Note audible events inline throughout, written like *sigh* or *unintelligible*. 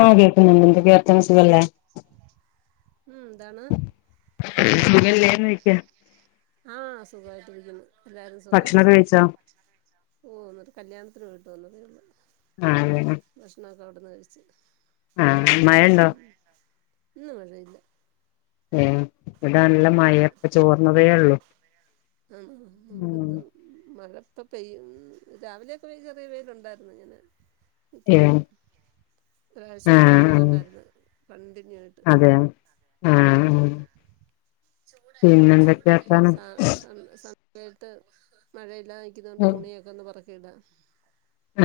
ആ കേൾക്കുന്നുണ്ട് വിയർത്തിൻസിലല്ലേ ഉം എന്താണ് സുഖല്ലേന്ന് ചോയിക്കാ ആഹ് സുഖായിട്ടിരിക്കുന്നു എല്ലാരും സുഖാ ഭക്ഷണൊക്കെ കഴിച്ചോ പോന്നത് കല്യാണത്തിന് പോയിട്ട് വന്നതേ ഉള്ളു ആ അതെ ലേ അവിടുന്ന് കഴിച്ച് ആ മഴണ്ടോ ഇന്ന് മഴ ഇല്ല ആ ഇവിട നല്ല മഴയാ ഇപ്പൊ ചോർന്നതേ ഉള്ളു ഉം ഇപ്പൊ പെയ്യും രാവിലെയൊക്കെ വെ ചെറിയ വെയിലുണ്ടായിരുന്നു ഇങ്ങനെ നിക്കുന്നു ഏഹ് ഒരാഴ്ച കൊണ്ട് ആഹ് മഴ ആഹ് തന്നായിരുന്നു കണ്ടിന്യൂ ആയിട്ട് അതെ ആഹ് ആഹ് ഉം പിന്നെന്തൊക്കെയാ വർത്താനം സാ സന്ന് സന്ന് വേൽത്ത് മഴ ല്ലാതിക്കുന്ന കൊണ്ട് തുണിയൊക്കന്ന് പറ കേടാ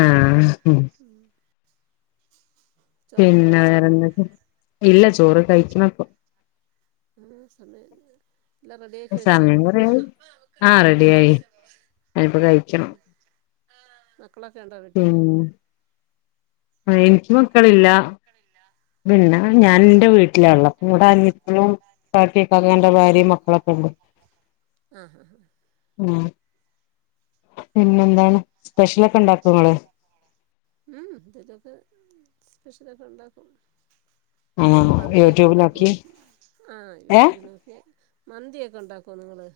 ആ മ് ചോറൊക്കെ പിന്നെ കഴിച്ചോ വേറെ ഇല്ല ചോറ് കഴിക്ക്ണ പ്പം ആ സമയ സമയം കുറയായി ആ റെഡിയായി അനിപ്പോ കഴിക്കണം മക്കളൊക്കെ ണ്ടോ വീട്ടി ആ എനിക്ക് മക്കളില്ല പിന്നെ ഞാൻ ൻറെ വീട്ടില ള്ളത് ഇടെ അനിയത്തിയും ഇക്കാക്കാന്റെ ഭാര്യയും മക്കളൊക്കെ ണ്ട്. ആ അ അ ഉ പിന്നെന്താണ് സ്പെഷ്യലൊക്കെ ണ്ടാക്കും ങ്ങള് സ്പെഷ്യൽ ഒക്ക ണ്ടാക്കും നിങ്ങള് ആഹ് മന്തിയ ഒക്കെ യൂട്യൂബ് ണ്ടാക്കോ നോക്കി ആ ഏഹ് യൂട്യൂബ് നോക്കിയ മന്തിയൊക്കെ ഉണ്ടാക്കോ നിങ്ങള്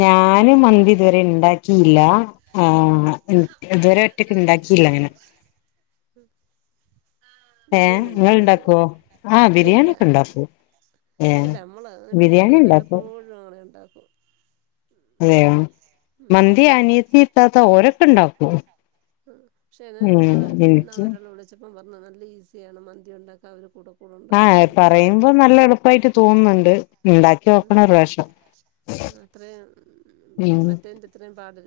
ഞാനും മന്തി ഇതുവരെ ണ്ടാക്കിയില്ല ആ ഇതുവരെ ക്കെ ഉണ്ടാക്കിയില്ല അങ്ങനെ ഉം ഏ ങ്ങൾ ണ്ടാക്കുവോ ആ ഇല്ല ബിരിയാണി ഇല്ല ഒക്കെ ഉണ്ടാക്കു ഏ ഇല്ല നമ്മള് അങ്ങനെ ബിരിയാണി ബിരിയാണിയും ഉണ്ടാക്കു വല്ലപ്പോഴും അങ്ങനെ ഉണ്ടാക്കും അതെയോ ഉം മന്തി അനിയത്തി ഇത്താത്ത ഓരോ ണ്ടാക്കും പക്ഷോ നാളെ നാളെ ഒരെള്ള വിളിച്ച അപ്പം പറഞ്ഞത് നല്ല ഈസിയാണ് മന്തി ഉണ്ടാക്കാ അവർ കൊടുക്കും ആഹ പറയുമ്പോ നല്ല എളുപ്പായിട്ട് തോന്നുന്നുണ്ട് ഉണ്ടാക്കി ഉം നോക്കണം ഒരു പ്രാവശ്യം ആഹ് അത്രയും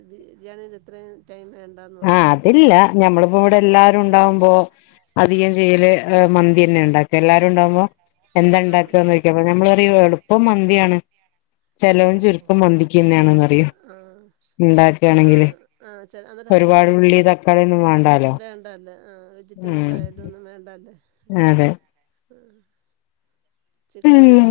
ബിരിയാണിന്റെ അത്രയും ടൈം വേണ്ടാന്ന് പറ ആ അതില്ല ഞമ്മളിപ്പോ ഇവിടെ എല്ലാരും ഉണ്ടാവുമ്പോ അധികം ചെയ്യല് മന്തി തന്നെ ഉണ്ടാക്ക എല്ലാരും ഉണ്ടാവുമ്പോ എന്താ ആഹ് ണ്ടാക്ക ചോയ്ക്കും നമ്മ എളുപ്പം മന്തിയാണ് ഓഹോ ചെലവും ഹോ ചുരുക്കം മന്തിക്ക് എന്നെ ആണ് എന്നെ പറയാ ആഹ് ണ്ടാകുആണേൽ *unintelligible* വേണ്ട ലെ വെജിറ്റബിൾസയാലും ഒന്നും വേണ്ട ആ അതെ ഉം ചിക്കനും ഉം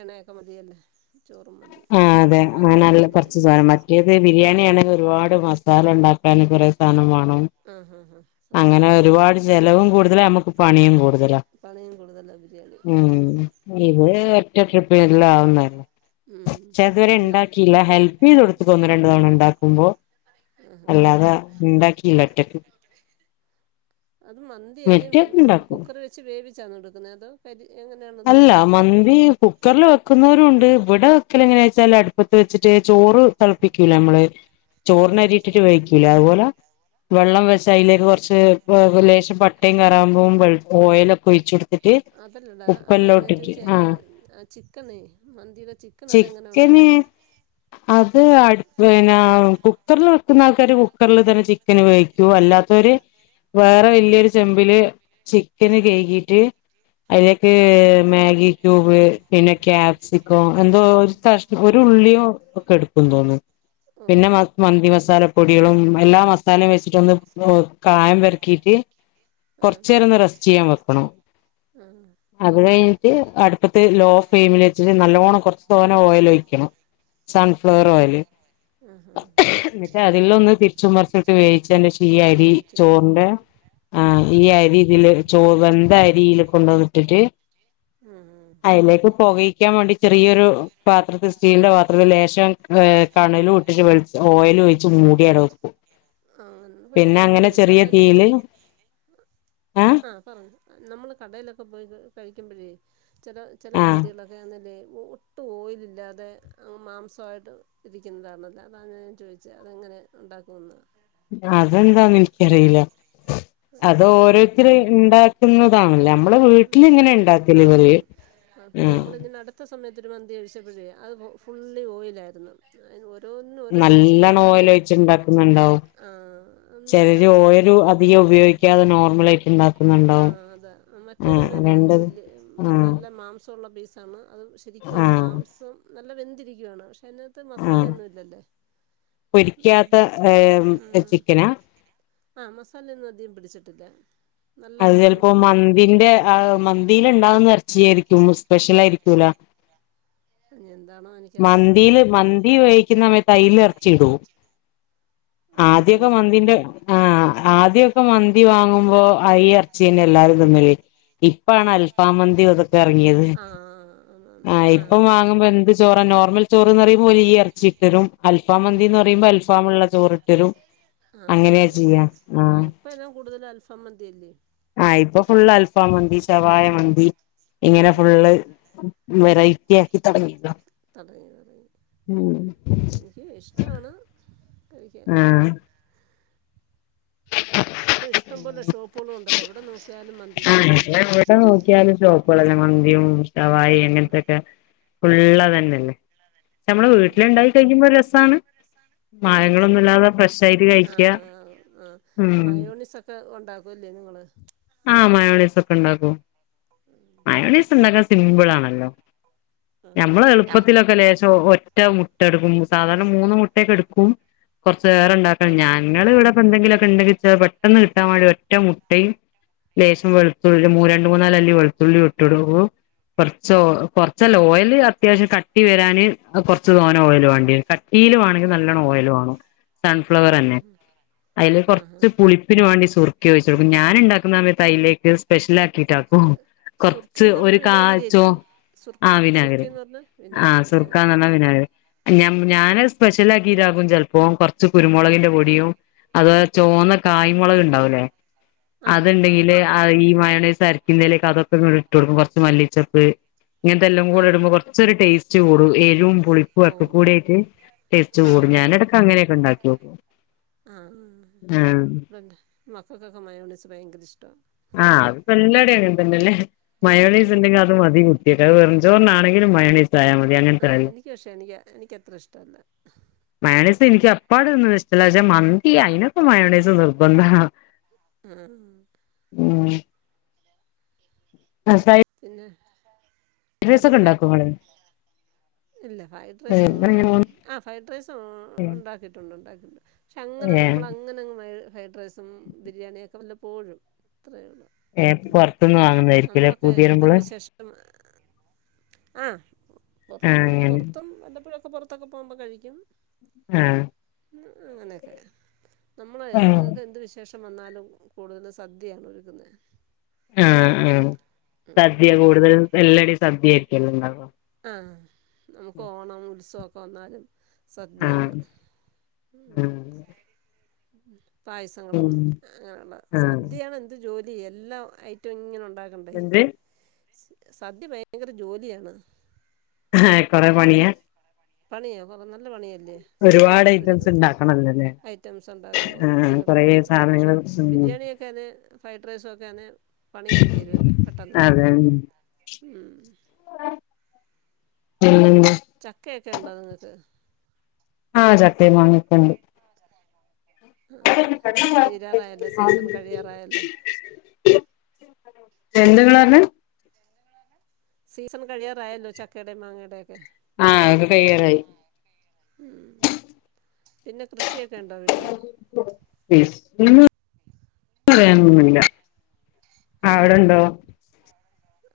എണയൊക്കെ മതിയല്ലേ ചോറും മതി ആ അതെ നല്ല അങ്ങനെ നല്ല മസാലയൊന്നും കുറച്ച് ഇല്ലല്ലോ സാധനം മറ്റേത് ബിരിയാണെ ഒരുപാട് മസാ ഉണ്ടാക്കാൻ കുറെേ സാധനമാണ് ആഹ് ആഹ് ആഹ് അങ്ങനെ സത്യാണ് ഒരുപാട് ചെലവും കൂടുതല നമുക്ക് പണിയും കൂടുതല പണിയും കൂടുതലാ ബിരിയാണി ഉ ഉം ഇത് ട്രിപ്പ് എല്ലാം ആവുന്നേ ഉം ഇതു വരെ എല്ലാ ഉണ്ടാക്കില്ല ഹെൽപ് ചെയ്ത് കൊടുത്തക്കന്ന രണ്ടു തവണ ഉണ്ടാക്ക കുഭോ *unintelligible* അല്ലാതെ ഉണ്ടാക്കിയില്ല ഒറ്റക്ക് അത് ഇണ്ടാക്കും കൊടുക്കുന്നത് അത് അല്ല മന്ദി കുക്കർല വെക്കുന്നവരും ഉണ്ട് ഇവിടെ വെക്കൽ എങ്ങനെയാ വെച്ചാല് അടുപ്പത്ത് വെച്ചിട്ട് ചോറ് തിളപ്പിക്കൂല നമ്മള് ആഹ് ചോറിനരിട്ടിട്ട് വേിക്കൂല അതുപോലെ വെള്ളം വെച്ച അതിലേക്ക് കുറച്ച് ലേശം പട്ടയും കറാുമ്പും ഓയിൽ ഒക്കെ ഒഴിച്ചുടുക്ക- എക്കെ *unintelligible* അതല്ലടാ അല്ല ഞാൻ ഉപ്പല്ലോട്ടിട്ട് ചോദിച്ചേ ആ ആഹ ആ ചിക്കണേ മന്തിയുടെ ചിക്കൻ അതെങ്ങനെ ചിക്കന് ഉണ്ടാക്കുന്നെ അത് അടുന്ന കുക്കറിൽ വെക്കുന്ന ആൾക്കാാര് കുക്കറിൽ തന്നെ ചിക്കന് വേവിക്കൂ അല്ലാത്തവര് വേറെ വലിയൊരു ചെമ്പില് ചിക്കന് കഴകിട്ട് മ ഉം മാഗി കൂബ പിന്നെ ക്യാപ്സിക്കോ എന്തോ ഒരു ഉള്ളിയോ ഒക്കെ എടുക്കും തോന്നുന്നു പിന്നെ ഓഹോ മന്തി മസാലപ്പൊടികളും എല്ലാ മസാലയും വെ- വ കായം വരക്കീട്ട് ആഹ് കൊറച്ച നേേരൊന്ന് റെസ്റ്റ് ചെയ്യാൻ വെക്കണോ ആഹ് കഴിഞ്ഞിട്ട് അടുപ്പത്ത് ലോ ഫ്ലെയിമിൽ വെച്ചിട്ട് നല്ലവോണം കുറച്ച് തോന ഓയിൽ ഒഴിക്കണം സൺഫ്ലവർ ഓഹ് ഓയിയില് ആഹ് ആഹ് അതില് ഒന്ന് ചുമർ സുട്ട വയി *unintelligible* പക്ഷേ ഈ അരി വേവിച്ചെടുക്കും ചോറിന്റെ ആ ആഹ് ഈ അരി പക്ഷെ ഇതില് ചോറ് എന്ത അരിൽ കൊണ്ടുവന്ന എന്നിട്ട് ആഹ് അതിലേക്ക് പോകായ്ക്കാൻ വേണ്ടി ചെറിയൊരു പാത്രത്തി- സ്റ്റീലിന്റെ പാത്രത്തിന് ലേശം ഏ കണലും ഇട്ടിട്ട് വള ഓയിൽ ഒഴിച്ച് മൂടി അടക്കും ആ പക്ഷെ നമ്മള് കടയിലൊക്കെ തീയില് ഏഹ് ആഹ പറഞ്ഞു നമ്മള് കടയിലൊക്കെ പോയി കഴിക്കുമ്പോഴേ ചില ചില ആഹ് മന്തികളൊക്കെ അല്ലേ ഒട്ടും ഓയിലില്ലാതെങ്ങ് മാംസമായിട്ട് ഇരിക്കുന്നതാണല്ലോ അതാണ് ഞാൻ ചോദിച്ചത് അതെങ്ങനെ ഉണ്ടാക്കുമെന്നതാണ് *unintelligible* അതെന്താന്ന് എനിക്കറിയില്ല അത് അങ്ങനെ ഓരോത്തർ ഉണ്ടാക്കുന്നതാണല്ലോ ഉ ആ ഉണ്ട ആ പിന്നെ ആഹ് നമ്മള അടുത്ത സമയത്ത് കുഴിമന്തി കഴിച്ചപ്പോഴേ അത് ഫുള്ളി ഓയിലായിരുന്നു ഓരോന്നിനും ഓരോ സ്പെഷ്യൽ നല്ലോണം ഓയിൽ പറയല്ലേ ഒഴിച്ചുണ്ടാക്കുന്നുണ്ടാവും ആഹ് അത് ചെറിയ നല്ല ഓയിൽ അധികം ഉപയോഗിക്കാതെ നോർമല് ആയിട്ട് ഉണ്ടാക്കുന്നുണ്ടാവും. ആ തിന്നുന്നില്ലേ രണ്ടത് ആ നല്ല മാംസം. ഉള്ള പീസാണ്. അത് ശരിക്കും ആ അങ്ങ് മാംസം. നല്ല വെന്തിരിക്കുവാണ് പക്ഷെ അതിനകത്ത് ആ മസാലയൊന്നും ഇല്ലല്ലേ ഉം പൊരിക്കാത്ത ഏഹ് ഉം ചിക്കനാ പിടിച്ചിട്ടക്ക. അത് ചിലപ്പോ മന്തിന്റെ ആ മന്തിയിൽ ഉണ്ടാവുന്ന ഇറച്ചിയായിരിക്കും സ്പെഷ്യൽ കിട്ടില്ല ഇനി എന്താണോ എനിക്കറിയത്തില്ല മന്തിയില് മന്തി ഉപയോഗിക്കുന്ന സമയത്ത് അതിൽ ഇറച്ചി ഇടുവോ ആദ്യൊക്കെ അതിലിടുവോ മന്തിന്റെ ആഹ് ആദ്യൊക്കെ മന്തി വാങ്ങുമ്പോ ആഹ് ഈ ഇറച്ചി തന്നെ എല്ലാരും തിന്നല് ഇപ്പാണ് അൽഫം മന്തി. ഇപ്പ ഇറങ്ങിയത് ആ ആന്ന് ആഹ് ആന്ന് ആ ഇപ്പം വാങ്ങുമ്പോ എന്ത് ചോറ നോർമൽ ചോറ്ന്ന് പറയുമ്പോ ഒരു വലിയ ഇറച്ചി ഇട്ടരും അൽഫം മന്തിന്ന് ഓഹോ പറയുമ്പോ അൽഫാമുള്ള ചോറി ഇട്ടരും ആഹ് അങ്ങനെയാ ചെയ്യാ അങ്ങനെയാണ് ആഹ് ഇപ്പം എല്ലാം കൂടുതൽ *unintelligible* ഇപ്പ ഫുൾ അൽ ആൽഫം മന്തി ഷവായ മന്തി ഇങ്ങനെ ഉം ഉം ഫുള്ള് വെറൈ *unintelligible* തടകി തടകി എനിക്ക് ഇഷ്ടമാണ് കഴിക്കാൻ ആഹ് ഇപ്പൊ ഇഷ്ടംപലെ ഷോപ്പുകളും ഉണ്ടല്ലോ എവിടെ നോക്കിയാലും മന്തി ആഹ് ഷോപ്പുണ്ട്. *unintelligible* ഷവായി ഉം അങ്ങനത്തൊക്കെ ഫുൾ അതെന്നെയല്ലേ നമ്മള് ഉം വീട്ടിലിണ്ടായി കഴിക്കുമ്പോ രസാണ്. ആണോ പഴങ്ങളൊന്നുല്ലാതെ ഫ്രഷ് ആയിട്ട് കഴിക്കാ മായോണസൊക്കെ ഉണ്ടാക്കുംല്ലേ നിങ്ങള് ആഹ് മയോണൈസൊക്കെ ഒക്കെ ഉണ്ടാക്കും. മയോന്നൈസ് ഉണ്ടാക്കാൻ സിംമ്പിൾ ആണല്ലോ ആഹ് ഞമ്മള് എളുപ്പത്തിലൊക്കെ ലേശം ഓ മറ്റ മുട്ട എടുക്കും സാധാരണ മൂന്ന് മുട്ടയൊക്കെ എട്ക്കും കൊറച്ച് വേറെ ഇണ്ടാക്കണം ആഹ് ഞങ്ങൾ ഇവിടെപ്പോ എന്തെങ്കിലുമൊക്കെ ണ്ടെങ്കിൽ പെട്ടെന്ന് കിട്ടാൻ വേണ്ടി ഒറ്റ മുട്ടയും ലേശം വെളുത്തുള്ളി മൂന്ന് രണ്ട് മൂന്നാലള്ളി വെളുത്തുള്ളി ഇട്ടിടു കൊറച്ച് കൊറച്ചല്ല ഓയിൽ അത്യാവശ്യം കട്ടി വരാന് കൊറച്ച് തോനെ ഓയിൽ വേണ്ടി വ തീൽ വേണമെങ്കിൽ ആഹ് നല്ലോണ്ണം ഓയിൽ വേണം സൺഫ്ലവർ ആഹ് തന്നെ അതില് ആഹ് ആഹ് കുറച്ച് പുളിപ്പിന് വേണ്ടി സുർ ക്കൊഴിച്ചൊട്ക്കും ഞാന് ഇണ്ടാ മ തയ്ലേക്ക് സ്പെഷ്യൽ ആ ക്കിട്ടാക്കും അത് കൊറച്ച് സുർക്കിന്ന് ഒരു പറഞ്ഞ കാഴ്ചോ വിനാഗിരിയല്ലേ ആ സുർക്ക് വിനാകിരി സുർക്കിന്ന് പറഞ്ഞാ ആഹ് വിനാഗിരി സുർക്ക എന്ന്പറഞ വിനാകിരി ആഹ് ഞാന് സ്പെഷ്യൽ ആക്കിട്ട ചെലപ്പോ കൊറച്ച് കുരുമുളകിന്റെ പൊടിയും അതുപോലെ ചുവന്ന കായ്മുളക് ണ്ടാവൂലേ ആഹ് ആഹ് അത്ണ്ടെങ്കില് അറിയാം ഈ മയോണൈസ് സരിക്കിന്തലേക്ക് അതൊക്കെ ഇട്ട് കൊടുക്കും കുറച്ച് മല്ലിച്ചെപ്പ് ഇങ്ങനത്തെല്ലാം കൂ ആഹ് ഇടുമ്പോ ആഹ് കൊറച്ചൊരു ടേസ് ച്ചൂടും എരും പുളിപ്പും ഒക്കെ ഓഹ് കൂടായിട്ട് ടേസ്റ്റ് കൂടും ആഹ് ആഹ് ഞാനിടക്ക അങ്ങനെയൊക്കെ ഇണ്ടാ െ ആഹ് മക്കൾക്കൊക്കെ മയോണൊസ് ഭയങ്കര ഇഷ് ആഹ് അത് പല്ലായിടെ അങ്ങനെതന്നല്ലേ മയോണൈസ് ആഹ് ഇണ്ടെങ്കിൽ അത് മതി കുട്ട്യൾക്ക് അത് വെർ ഞ്ചോറെന്നെ ആണെങ്കിലും മയോണീസ് ആയാൽ മതി അങ്ങനത്തെ ആഹ് എനിക്ക് പക്ഷേ എനിക്ക് എനിക്കത്ര ഇഷ്ടല്ല മയോണീസ് എനിക്ക് അപ്പാടൊന്നും ഇഷ്ടല്ല മന്തി അയിനൊക്ക മയോണൈസ് നിർബന്ധാ ആ ഉം ഫ്രൈഡ് പിന്നെ റൈസ് ഒക്കെ വേറെന്താ ഉണ്ടാക്കോ ഇങ്ങള് ഇല്ല ഫ്രൈഡ് റൈസ് ഒന്നും ഉണ്ടാക്കിട്ട ആ ഫ്രൈഡ് റൈസും ഉണ്ടാക്കിട്ടുണ്ട്ണ്ടാക്കട്ടുണ്ട് പക്ഷെ അങ്ങനെ ഏഹ് നമ്മളങ്ങനെ *unintelligible* ഫ്രൈഡ് റൈസും ബിരിയാണിയ ഒക്കെ വല്ല പോഴും ഏ പൊർത്ത്ന്ന് വാങ്ങുന്നതായിരിക്കുലേ അ നമ്മളൊക്കെ എന്തൊരു വിശേഷം ആ പുറ ആഹ് അങ്ങനെ പുറത്തും വ പ്പോഴൊക്കെ പൊറത്തൊക്കെ പോകുമ്പോ കഴിക്കും ആഹ് അങ്ങനെയൊക്കെ നമ്മള് ആഹ് ഇതെന്ത് വിശേഷം ഷം വന്നാലും കൂടുതലും സദ്യയാണ് ഒരുക്കുന്നത് ആഹ് ആഹ് സദ്യ കൂടുതൽ എല്ലടും സദ്യ ആയിരിക്കല്ലേ *unintelligible* ആ നമുക്ക് ഓണം ഉത്സവോക്കെ വന്നാല് ആഹ് സദ്യയാണ്, മ് ആഹ് ഉം പായസങ്ങളും ഉം അങ്ങനൊള്ള ആഹ് സദ്യയാണ് എന്ത് ജോലി എല്ലാ ഐറ്റവും ഇങ്ങനെണ്ട് ണ്ടക്കണ്ടേ എന്ത് സദ്യ ഭയങ്കര ജോലിയാണ് ആഹ് കൊറെ പണിയാ പണിയാ നല്ല പണി ല്ലേ സദ്യ ഒരുപാട് ഐറ്റംസ് ഒരുക്കുന്നത് ഉണ്ടാക്കണല്ലോല്ലേ ഐറ്റംസ് ഒണ്ടാക്കുമ്പോ ആഹ് നല്ല കൊറേ പണിയാണ് പക്ഷെ സാധനങ്ങൾ ഉം ബിരിയാണിയൊക്കണേ ഫ്രൈഡ് റൈസൊക്കെന്നെ പണിയങ്ങ് തീരുല്ലോ പെട്ടെന്ന് അതെ ഉം മ്മ് *unintelligible* ചക്കെ ക്കെണ്ടോ നിങ്ങക്ക് ആഹ് ചക്കേം മാങ്ങേക്കേം ഒണ്ട് ആ തീരാറായല്ലോ സീസൺ കഴിയാറായല്ലോ *inaudible* എന്തു *unintelligible* സീസൺ കഴിയാറായല്ലോ ചക്കെടേം മാങ്ങേടെ ആഹ് എക്കെ കഴിയാറായി ഉം. പിന്നെ കൃഷിയെ *unintelligible* പറയാ ഉം ല്ല ആ വിടെണ്ടോ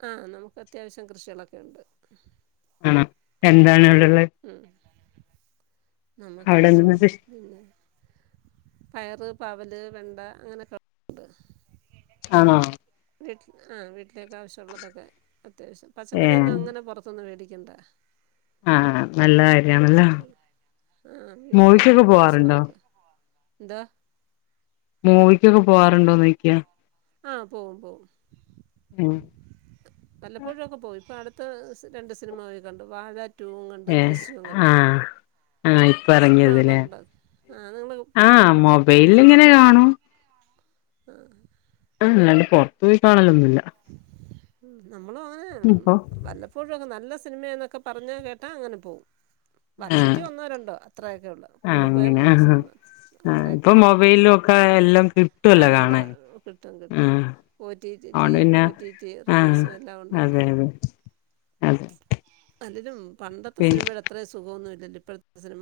ആഹ നമുക്ക് അത്യാവശ്യം കൃഷികളൊക്കെ ഉണ്ട് ആണോ എന്താണെ *unintelligible* ഉം നമുക്ക് അവിടെ എന്ത് പിന്നെ പയറ് പാവല് വെണ്ട അങ്ങനെയൊക്കെണ്ട് ആണോ വീട്ടിൽ ആ വീട്ടിലേക്കെ ആവശ്യള്ളതൊക്കെ ത്യാവശ്യം പച്ചക്കറി ഒന്നങ്ങനെ പൊർതുന്ന് മേടി കെണ്ട ആഹ നല്ല കാര്യണല്ലോ ആ മോവിക്കൊക്കെ പോവാറുണ്ടോ ന്താ മൂവിക്കൊക്കെ പോവാറുണ്ടോന്നൊയ്ക്ക്യ ആഹ പോവും പോവും ഉം വല്ലപ്പോഴും ഒക്കെ പോയി ഇപ്പൊ അട് പത്ത് രണ്ട് സിനിമ പോയി കണ്ട് വാഴാ ടൂവും ഏ ആഹ് ആ സിനിമ ഇപ്പറങ്ങ്യത് ലേ കാണാറുണ്ടോ ആ നിങ്ങൾ ആഹ് മൊബൈലില് ഇങ്ങനെ കാണും ആഹ് ആല്ലണ്ട് പുറത്തു പോയി കാണലൊന്നൂ ഇല്ല ഉം നമ്മളും അങ്ങനെ വല്ലപ്പോഴുഒക്കെ നല്ല സിനിമയാ എന്നൊക്കെ പറഞ്ഞാ കേട്ടാ അങ്ങനെ പോകും ആഹ് വർഷത്തി ഒന്നോ രണ്ടോ അത്രയൊക്കെ ഉള്ളു ആഹ് കൂടിപ്പോയാ അങ്ങനെ മൂന്ന് ആഹ് സിനിമ ആഹ് ഇപ്പൊ അത്രയൊക്കെള്ളു മൊബൈലിലും ഒക്കെ എല്ലാം ആ കിട്ടുവല്ലോ എല്ലാം കാണാൻ കിട്ടും കിട്ടും ആഹ് ഓ റ്റി റ്റി ടി അതോണ്ട് വി പിന്നെ ഓ റ്റി റ്റി ആഹ് റിലീസ് എല്ലാം ഉണ്ടല്ലോ അതെ അതെ അതെ അതിലും പണ്ടത്തെ പി സിനിമയുടെത്രേം സുഖ മൊന്നുമില്ലല്ലോ ഇപ്പഴത്തെ സിനി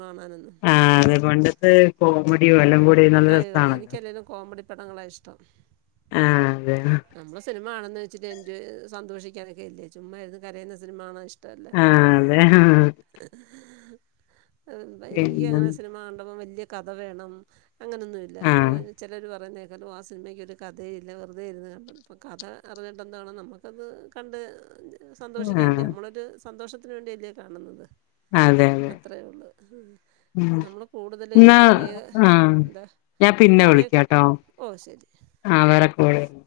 ആഹ് അതെ പണ്ടത്തെ ഇ പോ മഡിം എല്ലാം കൂടിം അയോ എനിക്ക് അല്ലേലും കോമഡി പടങ്ങളാ ഇഷ്ടം ആഹ് അതെ മാണുന്ന് വെച്ചിട്ട് എൻജോയ് സന്തോഷിക്കാനൊക്കെ അല്ലേ ചുമ്മായിരുന്നു കരയുന്ന സിനിമ കാണാൻ ഇഷ് ടല്ലാ ആഹ് അതെ ആഹ് പിന്നെ എനിക്കങ്ങനെ സിനിമ കണ്ടപ്പം വലിയ കഥ വേണം അങ്ങനെയൊന്നും ഇല്ല ആഹ് ചിലർ പറയുന്നേ *unintelligible* ആ സിനിമക്കൊര് കഥയില്ല വെറുതെ ഇരുന്ന് ക ഇപ്പം കഥ അറിഞ്ഞിട്ട എന്താണ് നമുക്കത് കണ്ട് സന്തോഷിക്കാനല്ലേ ആഹ് നമ്മളൊര് സന്തോഷത്തിന് വേണ്ടിയല്ലേ കാണുന്നത് അതെ അതെ അത്രയേ ഉള്ളൂ. നമ്മൾ കൂടുതൽ ന്നാ പഴയ ആഹ് എന്താ ഞാൻ പിന്നെ പഴയ വിളിക്കാട്ടോ ഓ ശരി. ആ വേറെ കോള് വര്